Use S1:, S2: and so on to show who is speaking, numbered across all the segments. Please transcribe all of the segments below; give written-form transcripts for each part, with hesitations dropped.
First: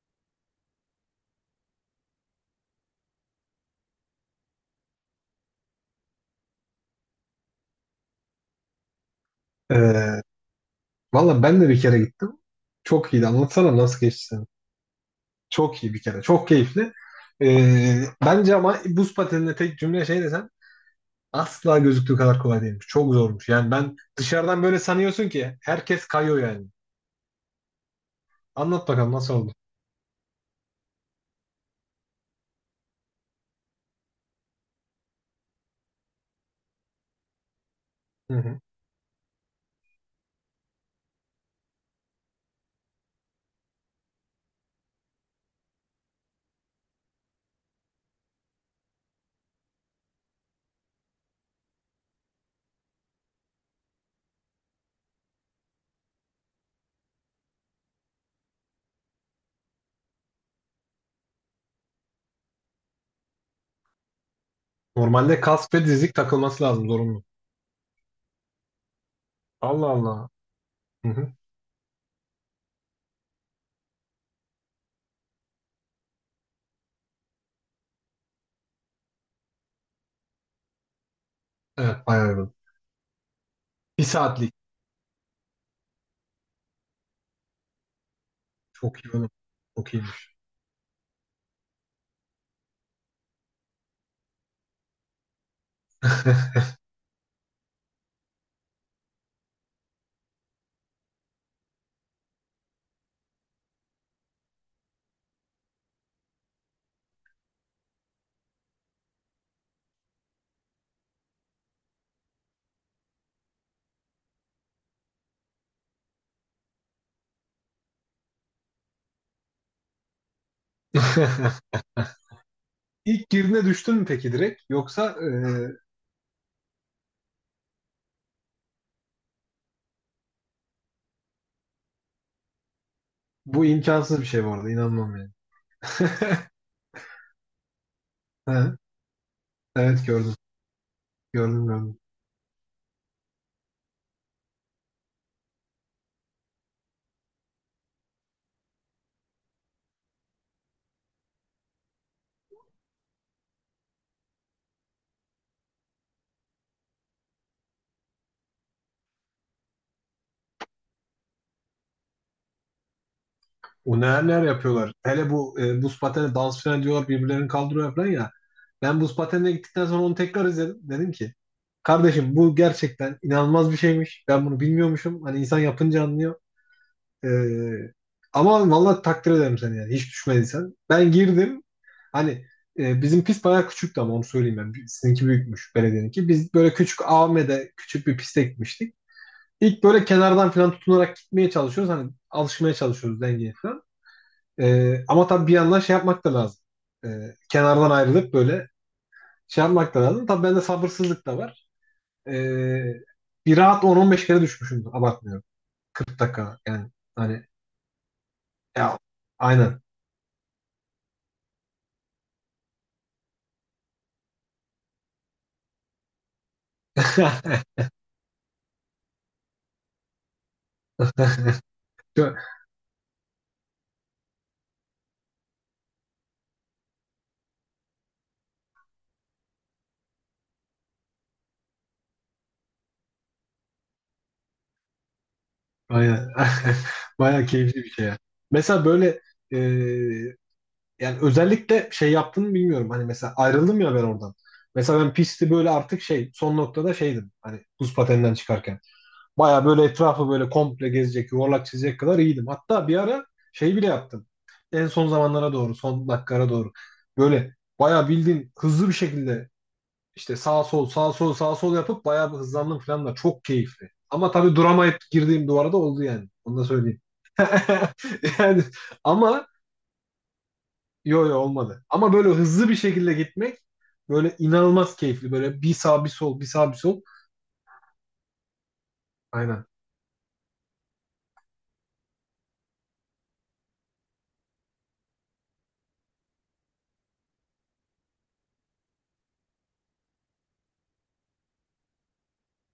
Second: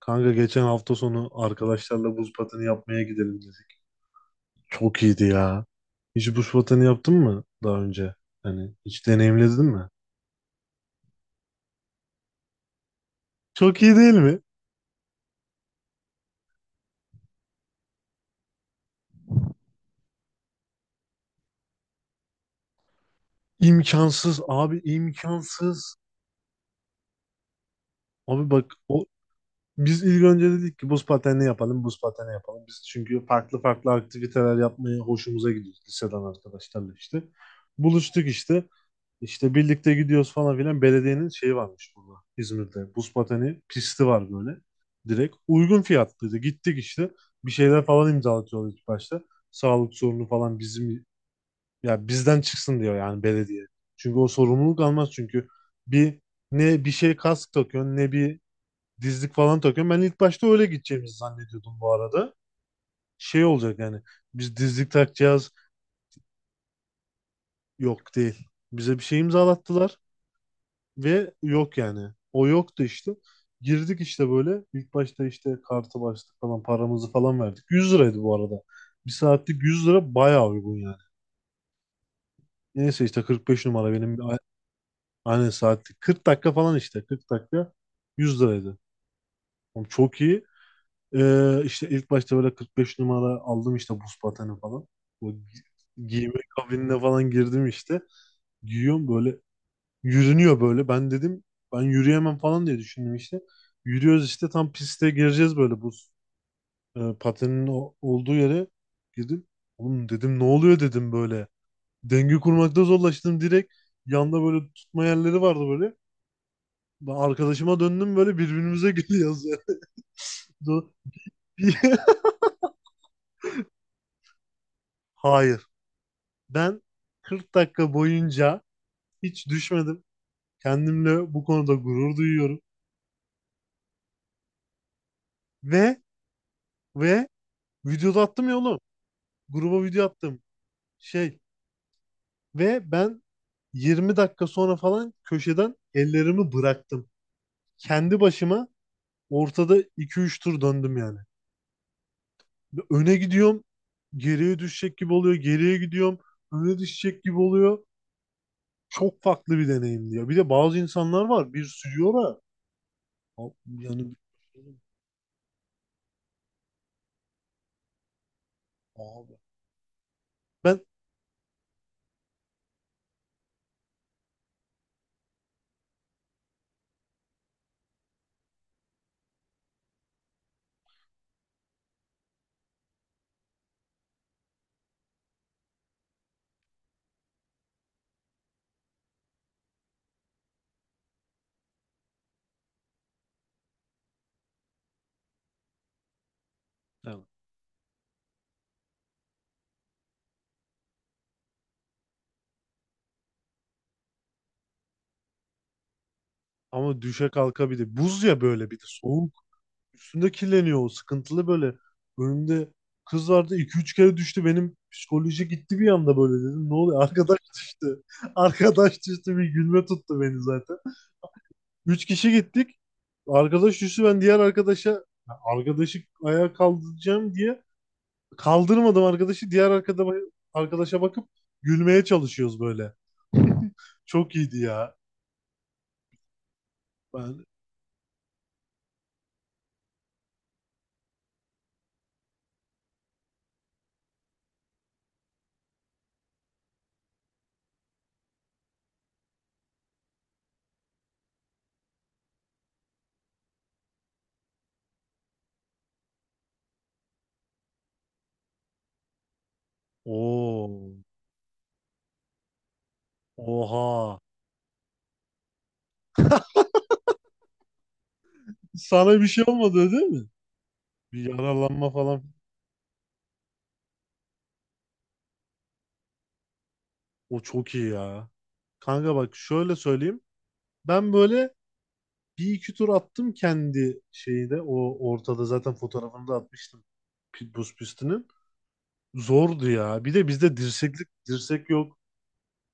S1: Kanka geçen hafta sonu arkadaşlarla buz pateni yapmaya gidelim dedik. Çok iyiydi ya. Hiç buz pateni yaptın mı daha önce? Hani hiç deneyimledin mi?
S2: Ee, Valla ben de bir kere gittim. Çok iyiydi. Anlatsana
S1: Çok iyi
S2: nasıl
S1: değil
S2: geçti
S1: mi?
S2: senin? Çok iyi bir kere. Çok keyifli. Bence ama buz pateninde tek cümle şey desem asla gözüktüğü kadar kolay değilmiş. Çok zormuş. Yani ben
S1: İmkansız
S2: dışarıdan
S1: abi,
S2: böyle sanıyorsun ki
S1: imkansız.
S2: herkes kayıyor yani.
S1: Abi bak,
S2: Anlat bakalım nasıl oldu?
S1: biz ilk önce dedik ki buz pateni yapalım, buz pateni yapalım. Biz çünkü farklı farklı aktiviteler yapmaya hoşumuza gidiyor liseden arkadaşlarla işte. Buluştuk
S2: Hı hı.
S1: işte. İşte birlikte gidiyoruz falan filan. Belediyenin şeyi varmış burada İzmir'de. Buz pateni pisti var böyle. Direkt uygun fiyatlıydı. Gittik işte. Bir şeyler falan imzalatıyorlar ilk başta. Sağlık sorunu falan bizim, ya bizden çıksın diyor yani belediye. Çünkü o sorumluluk almaz çünkü bir ne bir şey kask takıyorsun ne bir dizlik falan takıyorsun. Ben ilk başta öyle gideceğimizi zannediyordum bu arada. Şey olacak yani biz dizlik
S2: Normalde
S1: takacağız.
S2: kask ve dizlik takılması lazım zorunlu.
S1: Yok değil. Bize bir şey
S2: Allah
S1: imzalattılar.
S2: Allah. Hı hı.
S1: Ve yok yani. O yoktu işte. Girdik işte böyle. İlk başta işte kartı bastık falan, paramızı falan verdik. 100 liraydı bu arada. Bir saatlik 100 lira, bayağı uygun yani.
S2: Evet, bayağı uygun.
S1: Neyse işte 45 numara
S2: Bir
S1: benim,
S2: saatlik.
S1: aynen saatlik. 40 dakika falan işte. 40 dakika 100 liraydı.
S2: Çok iyi oğlum.
S1: Oğlum
S2: Çok
S1: çok
S2: iyiymiş.
S1: iyi. İşte ilk başta böyle 45 numara aldım işte buz pateni falan. Bu gi- giyme kabinine falan girdim işte. Giyiyorum böyle. Yürünüyor böyle. Ben dedim ben yürüyemem falan diye düşündüm işte. Yürüyoruz işte, tam piste gireceğiz böyle, bu patenin olduğu yere girdim. Oğlum dedim, ne oluyor dedim böyle. Denge kurmakta zorlaştım direkt. Yanda böyle tutma yerleri vardı böyle. Ben arkadaşıma döndüm, böyle birbirimize gülüyoruz yani. Do- Bir-
S2: İlk girdiğinde düştün mü peki direkt?
S1: Hayır. Ben 40 dakika boyunca hiç düşmedim. Kendimle bu konuda gurur duyuyorum.
S2: Bu imkansız bir şey bu arada. İnanmam yani.
S1: Ve ve videoda attım ya
S2: Ha,
S1: oğlum. Gruba video
S2: evet gördüm.
S1: attım, şey
S2: Gördüm gördüm.
S1: ve ben 20 dakika sonra falan köşeden ellerimi bıraktım. Kendi başıma ortada iki üç tur döndüm yani. Öne gidiyorum, geriye düşecek gibi oluyor, geriye gidiyorum, öne düşecek gibi oluyor. Çok farklı bir deneyim diyor. Bir de bazı insanlar var, bir sürüyor da a-
S2: O
S1: yani
S2: neler neler yapıyorlar. Hele bu buz pateni dans falan diyorlar birbirlerini kaldırıyor falan ya. Ben buz
S1: abi.
S2: patenine gittikten sonra onu tekrar izledim.
S1: Ben
S2: Dedim ki kardeşim bu gerçekten inanılmaz bir şeymiş. Ben bunu bilmiyormuşum. Hani insan yapınca anlıyor. Ee, Ama vallahi takdir ederim seni yani. Hiç düşmediysen. Ben girdim. Hani bizim pist bayağı küçüktü ama onu söyleyeyim ben. Sizinki büyükmüş belediyeninki. Biz böyle küçük AVM'de küçük bir piste gitmiştik. İlk böyle kenardan falan tutunarak gitmeye çalışıyoruz. Hani alışmaya çalışıyoruz dengeye falan. Ama tabii bir yandan şey yapmak da lazım.
S1: yani,
S2: Kenardan ayrılıp böyle şey yapmak da lazım. Tabii bende sabırsızlık da var. Ee, Bir rahat 10-15 kere düşmüşümdür. Abartmıyorum. 40 dakika yani.
S1: ama düşe
S2: Hani
S1: kalka, bir de buz ya, böyle bir de
S2: ya
S1: soğuk.
S2: aynen.
S1: Üstünde kirleniyor, o sıkıntılı böyle. Önümde kız vardı, iki üç kere düştü, benim psikoloji gitti bir anda, böyle dedim, ne oluyor? Arkadaş düştü. Arkadaş düştü, bir gülme tuttu beni zaten. Üç kişi
S2: Çok-
S1: gittik. Arkadaş düştü, ben diğer arkadaşa, ya arkadaşı ayağa kaldıracağım diye kaldırmadım arkadaşı. Arkadaşa bakıp gülmeye çalışıyoruz böyle. Çok iyiydi ya.
S2: Aynen.
S1: Ben
S2: Bayağı keyifli bir şey ya. Mesela böyle e, yani özellikle şey yaptığını bilmiyorum. Hani mesela ayrıldım ya ben oradan. Mesela ben pisti böyle artık şey son noktada şeydim. Hani buz pateninden çıkarken. Bayağı böyle etrafı böyle komple gezecek, yuvarlak çizecek kadar iyiydim. Hatta bir ara şey bile yaptım. En son zamanlara doğru, son dakikalara doğru. Böyle bayağı bildiğin hızlı bir şekilde İşte sağ
S1: o
S2: sol sağ sol sağ sol yapıp bayağı bir hızlandım falan da çok keyifli.
S1: Oha,
S2: Ama tabii duramayıp girdiğim duvara da oldu yani. Onu da söyleyeyim. Yani
S1: sana bir şey
S2: ama
S1: olmadı değil mi?
S2: yo
S1: Bir
S2: yo olmadı.
S1: yaralanma
S2: Ama
S1: falan.
S2: böyle hızlı bir şekilde gitmek böyle inanılmaz keyifli. Böyle bir sağ bir sol bir sağ bir sol.
S1: O çok iyi ya. Kanka bak
S2: Aynen.
S1: şöyle söyleyeyim. Ben böyle bir iki tur attım kendi şeyde. O ortada zaten fotoğrafını da atmıştım. Buz pistinin. Zordu ya. Bir de bizde dirsek yok.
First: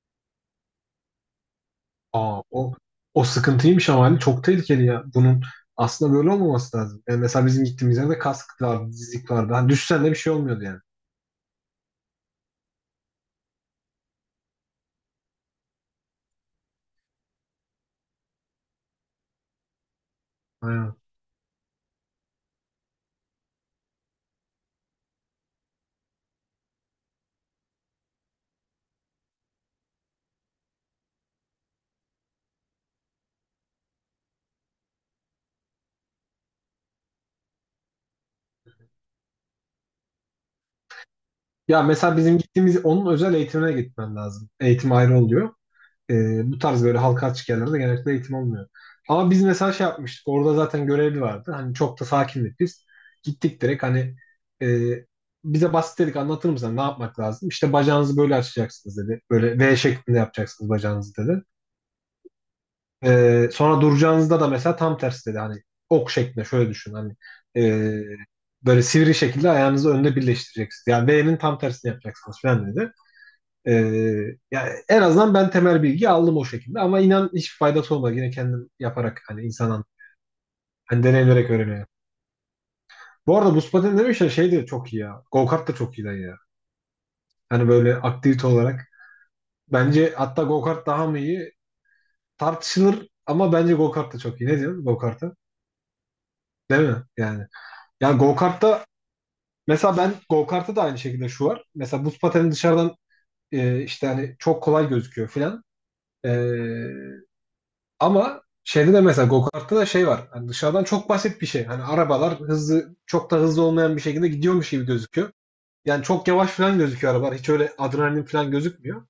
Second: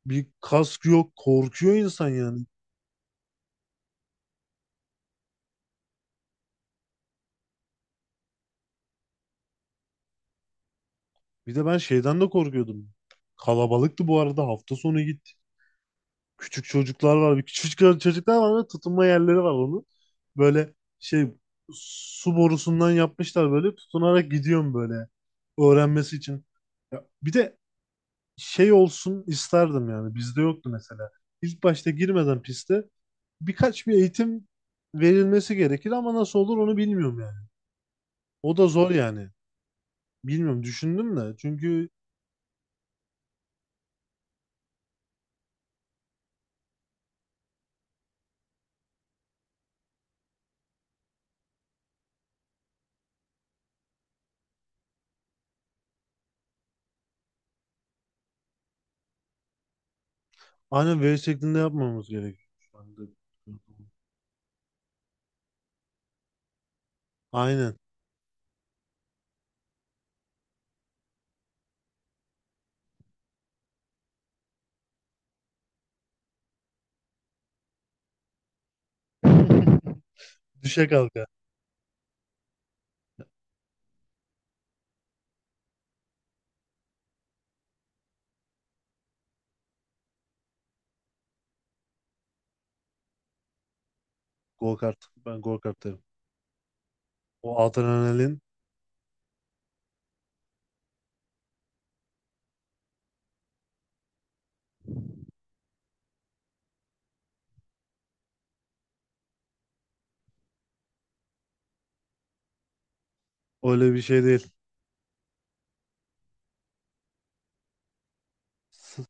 S1: Bir kask yok. Korkuyor insan
S2: Aa,
S1: yani.
S2: o sıkıntıymış ama hani çok tehlikeli ya. Bunun aslında böyle olmaması lazım. Yani mesela bizim gittiğimiz yerde kask vardı, dizlik vardı. Hani düşsen de bir şey olmuyordu yani.
S1: Bir de ben şeyden de korkuyordum. Kalabalıktı bu arada. Hafta sonu gittik. Küçük çocuklar var. Bir küçük çocuklar var ve tutunma yerleri var onun. Böyle
S2: Aynen.
S1: şey, su borusundan yapmışlar, böyle tutunarak gidiyorum böyle, öğrenmesi için. Ya, bir de şey olsun isterdim yani, bizde yoktu mesela. İlk başta girmeden piste birkaç bir eğitim verilmesi gerekir ama nasıl olur onu bilmiyorum yani. O da zor yani. Bilmiyorum, düşündüm de
S2: Ya
S1: çünkü
S2: mesela bizim gittiğimiz onun özel eğitimine gitmen lazım. Eğitim ayrı oluyor. E, bu tarz böyle halka açık yerlerde genellikle eğitim olmuyor. Ama biz mesela şey yapmıştık. Orada zaten görevli vardı. Hani çok da sakindik biz. Gittik direkt hani e, bize basit dedik anlatır mısın ne yapmak lazım? İşte bacağınızı böyle açacaksınız dedi. Böyle V şeklinde yapacaksınız
S1: aynen
S2: bacağınızı
S1: V
S2: dedi.
S1: şeklinde yapmamız gerekiyor şu anda.
S2: E, sonra duracağınızda da mesela tam tersi dedi. Hani ok şeklinde şöyle düşün hani e,
S1: Aynen.
S2: böyle sivri şekilde ayağınızı önde birleştireceksiniz. Yani V'nin tam tersini yapacaksınız falan dedi. Ee, Yani en azından ben temel bilgi aldım o şekilde ama inan hiç faydası olmadı. Yine kendim yaparak hani insanın
S1: Düşe
S2: hani
S1: kalka.
S2: deneyimlerek öğreniyor. Bu arada buz pateni demişler şey de çok iyi ya. Go kart da çok iyi lan ya. Hani böyle aktivite olarak. Bence hatta go kart daha mı iyi tartışılır ama bence go kart da çok iyi. Ne
S1: Go
S2: diyorsun go
S1: kart.
S2: kart'a?
S1: Ben go kart derim.
S2: Değil mi? Yani.
S1: O
S2: Yani
S1: adrenalin
S2: go kart'ta mesela ben go kart'ta da aynı şekilde şu var. Mesela buz pateni dışarıdan işte hani çok kolay gözüküyor filan. E, Ama şeyde de mesela go-kart'ta da şey var. Hani dışarıdan çok basit bir şey. Hani arabalar hızlı çok da hızlı
S1: öyle
S2: olmayan bir
S1: bir şey
S2: şekilde
S1: değil.
S2: gidiyormuş gibi gözüküyor. Yani çok yavaş falan gözüküyor arabalar. Hiç öyle adrenalin falan gözükmüyor.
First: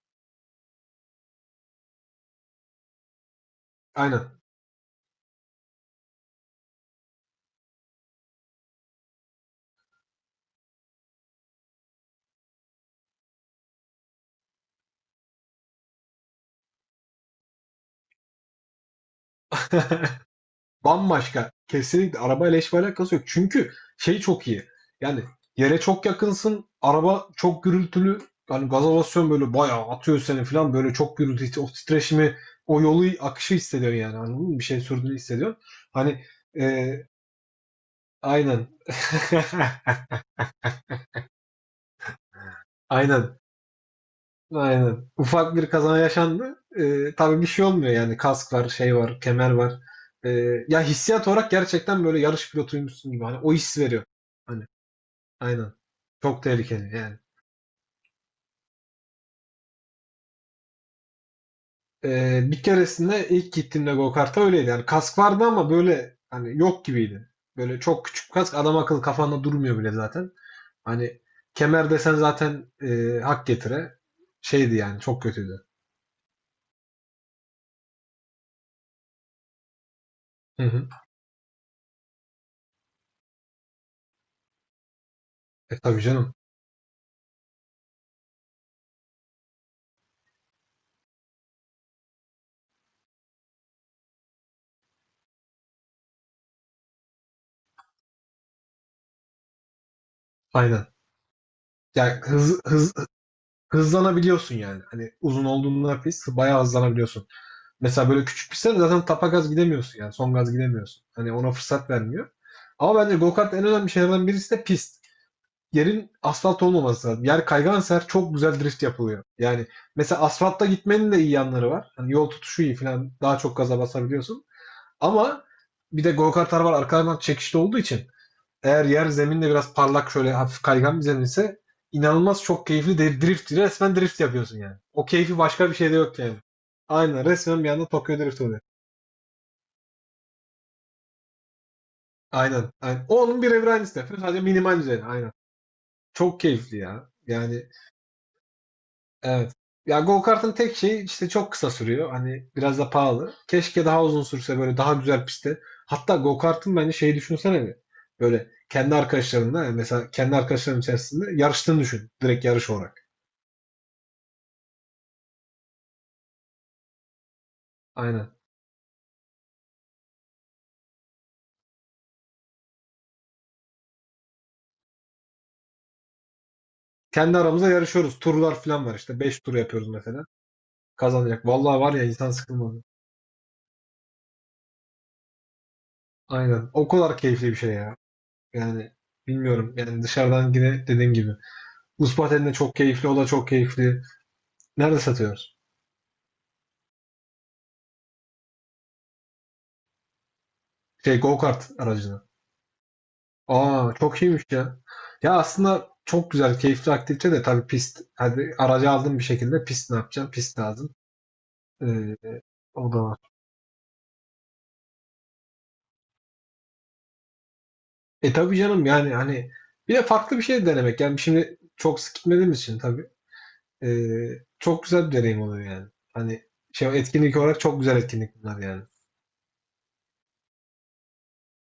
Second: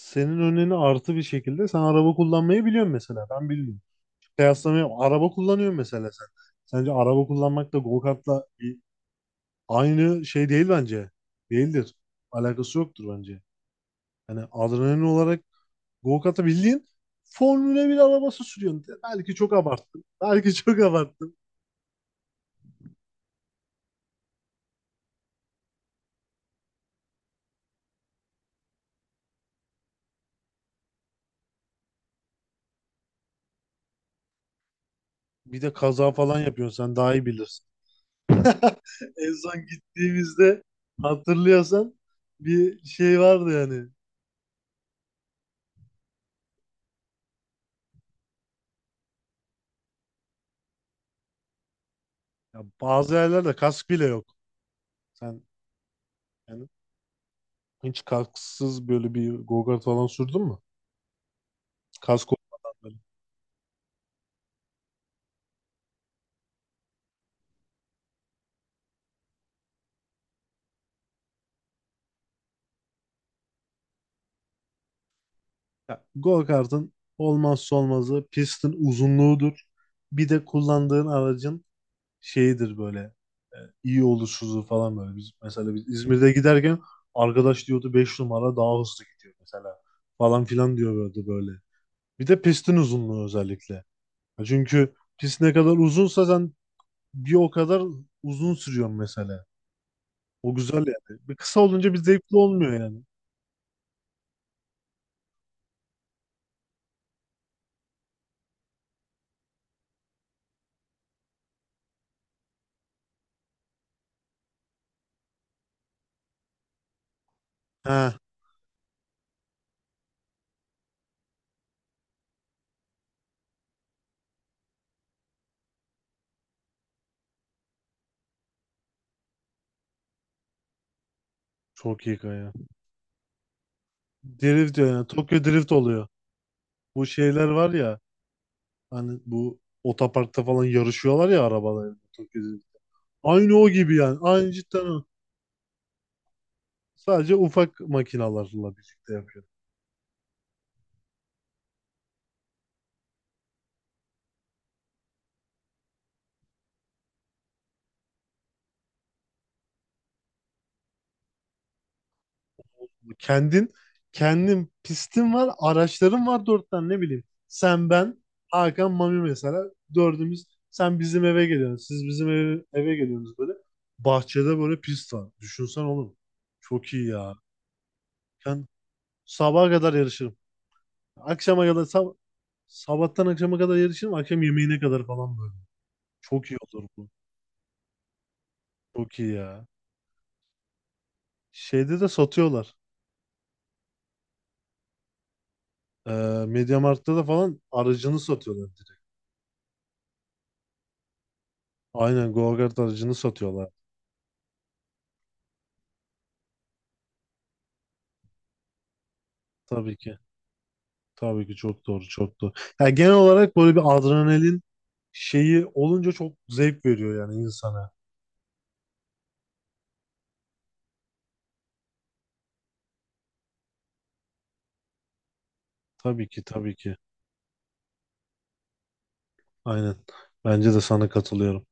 S1: Senin önüne artı bir şekilde sen araba kullanmayı biliyorsun mesela. Ben bilmiyorum.
S2: Aynen.
S1: Kıyaslamıyorum. Araba kullanıyorsun mesela sen. Sence araba kullanmak da go kartla aynı şey değil bence. Değildir. Alakası yoktur bence. Yani adrenalin olarak go kartı bildiğin Formula 1 arabası sürüyorsun. Belki çok abarttım. Belki çok abarttım.
S2: Bambaşka. Kesinlikle arabayla hiçbir alakası yok. Çünkü şey çok iyi. Yani yere çok yakınsın. Araba çok gürültülü. Yani gaza basıyorsun böyle bayağı atıyor seni falan. Böyle çok gürültü, o titreşimi, o yolu akışı hissediyorsun yani. Anladın mı? Bir şey sürdüğünü hissediyorsun.
S1: Bir de kaza
S2: Hani
S1: falan yapıyorsun,
S2: e,
S1: sen daha iyi bilirsin.
S2: aynen.
S1: En son gittiğimizde hatırlıyorsan, bir şey
S2: Aynen.
S1: vardı yani.
S2: Aynen. Ufak bir kaza yaşandı. Tabii bir şey olmuyor yani. Kask var, şey var, kemer var. Ee, Ya hissiyat olarak gerçekten böyle yarış
S1: Ya
S2: pilotuymuşsun
S1: bazı
S2: gibi. Hani o
S1: yerlerde
S2: his
S1: kask bile
S2: veriyor.
S1: yok.
S2: Hani
S1: Sen
S2: aynen. Çok
S1: yani
S2: tehlikeli yani.
S1: hiç kasksız böyle bir go-kart falan sürdün mü? Kask
S2: Bir
S1: olmadan böyle.
S2: keresinde ilk gittiğimde go-kart'a öyleydi. Yani kask vardı ama böyle hani yok gibiydi. Böyle çok küçük kask adam akıllı kafanda durmuyor bile zaten. Hani kemer desen zaten hak getire. Şeydi yani çok kötüydü.
S1: Go-kart'ın olmazsa olmazı pistin uzunluğudur. Bir de
S2: Hı hı.
S1: kullandığın aracın şeyidir böyle, e, iyi oluşuzu falan böyle. Biz, mesela
S2: E
S1: biz
S2: tabii
S1: İzmir'de
S2: canım.
S1: giderken arkadaş diyordu 5 numara daha hızlı gidiyor mesela, falan filan diyordu böyle. Bir de pistin uzunluğu özellikle. Ya, çünkü pist ne kadar uzunsa sen bir o kadar uzun sürüyorsun mesela. O güzel
S2: Aynen.
S1: yani. Bir kısa olunca bir
S2: Yani
S1: zevkli olmuyor
S2: hız,
S1: yani.
S2: hızlanabiliyorsun yani. Hani uzun olduğunda pist bayağı hızlanabiliyorsun. Mesela böyle küçük pistlerde zaten tapa gaz gidemiyorsun yani. Son gaz gidemiyorsun. Hani ona fırsat vermiyor. Ama bence go-kart en önemli şeylerden birisi de pist. Yerin asfalt olmaması lazım. Yer kaygansa her
S1: He,
S2: çok güzel drift yapılıyor. Yani mesela asfaltta gitmenin de iyi yanları var. Hani yol tutuşu iyi falan daha çok gaza basabiliyorsun. Ama bir de go-kartlar var arkalarından çekişli olduğu için eğer yer zeminde biraz parlak şöyle hafif kaygan bir zemin ise
S1: çok iyi
S2: inanılmaz
S1: kaya.
S2: çok keyifli de drift. Resmen drift yapıyorsun
S1: Drift
S2: yani.
S1: diyor
S2: O
S1: yani.
S2: keyfi
S1: Tokyo
S2: başka
S1: Drift
S2: bir şeyde
S1: oluyor.
S2: yok yani.
S1: Bu
S2: Aynen
S1: şeyler
S2: resmen bir
S1: var
S2: anda
S1: ya,
S2: Tokyo Drift oluyor.
S1: hani bu otoparkta falan yarışıyorlar ya arabalar. Tokyo Drift.
S2: Aynen. Aynen. O onun bir
S1: Aynı o
S2: evren
S1: gibi
S2: aynısı.
S1: yani.
S2: Sadece
S1: Aynı
S2: minimal
S1: cidden
S2: düzeyde.
S1: o.
S2: Aynen. Çok keyifli ya.
S1: Sadece
S2: Yani
S1: ufak makinalarla birlikte yapıyor.
S2: evet. Ya go kartın tek şeyi işte çok kısa sürüyor. Hani biraz da pahalı. Keşke daha uzun sürse böyle daha güzel pistte. Hatta go kartın bence şeyi düşünsene bir. Böyle kendi arkadaşlarınla yani mesela kendi arkadaşların içerisinde yarıştığını düşün. Direkt yarış olarak.
S1: Kendin kendin pistin var, araçların var, dört tane ne bileyim. Sen, ben,
S2: Aynen.
S1: Hakan, Mami mesela, dördümüz, sen bizim eve geliyorsun. Siz bizim eve geliyorsunuz böyle. Bahçede böyle pist var. Düşünsen oğlum. Çok iyi ya.
S2: Kendi aramızda yarışıyoruz. Turlar
S1: Ben
S2: falan var işte. 5 tur
S1: sabaha
S2: yapıyoruz
S1: kadar
S2: mesela.
S1: yarışırım.
S2: Kazanacak.
S1: Akşama
S2: Vallahi
S1: kadar
S2: var ya insan sıkılmadı.
S1: sabahtan akşama kadar yarışırım. Akşam yemeğine kadar falan böyle. Çok iyi
S2: Aynen.
S1: olur
S2: O
S1: bu.
S2: kadar keyifli bir şey ya. Yani
S1: Çok iyi ya.
S2: bilmiyorum. Yani dışarıdan yine dediğim gibi.
S1: Şeyde de
S2: Ispartel'in de
S1: satıyorlar.
S2: çok keyifli. O da çok keyifli. Nerede satıyoruz?
S1: Ee, MediaMarkt'ta da falan aracını satıyorlar direkt.
S2: Şey go-kart aracını.
S1: Aynen go-kart aracını satıyorlar.
S2: Aa çok iyiymiş ya. Ya aslında çok güzel, keyifli aktivite de tabii pist. Hadi aracı aldın bir şekilde pist
S1: Tabii
S2: ne
S1: ki.
S2: yapacaksın? Pist lazım.
S1: Tabii ki çok doğru,
S2: Ee,
S1: çok doğru.
S2: O
S1: Yani
S2: da
S1: genel
S2: var.
S1: olarak böyle bir adrenalin şeyi olunca çok zevk veriyor yani insana.
S2: E tabii canım yani hani bir de farklı bir şey denemek. Yani şimdi çok sık gitmediğimiz için tabii. Çok güzel bir deneyim oluyor yani.
S1: Tabii ki,
S2: Hani
S1: tabii ki.
S2: şey etkinlik olarak çok güzel etkinlik bunlar yani.
S1: Aynen. Bence de sana katılıyorum.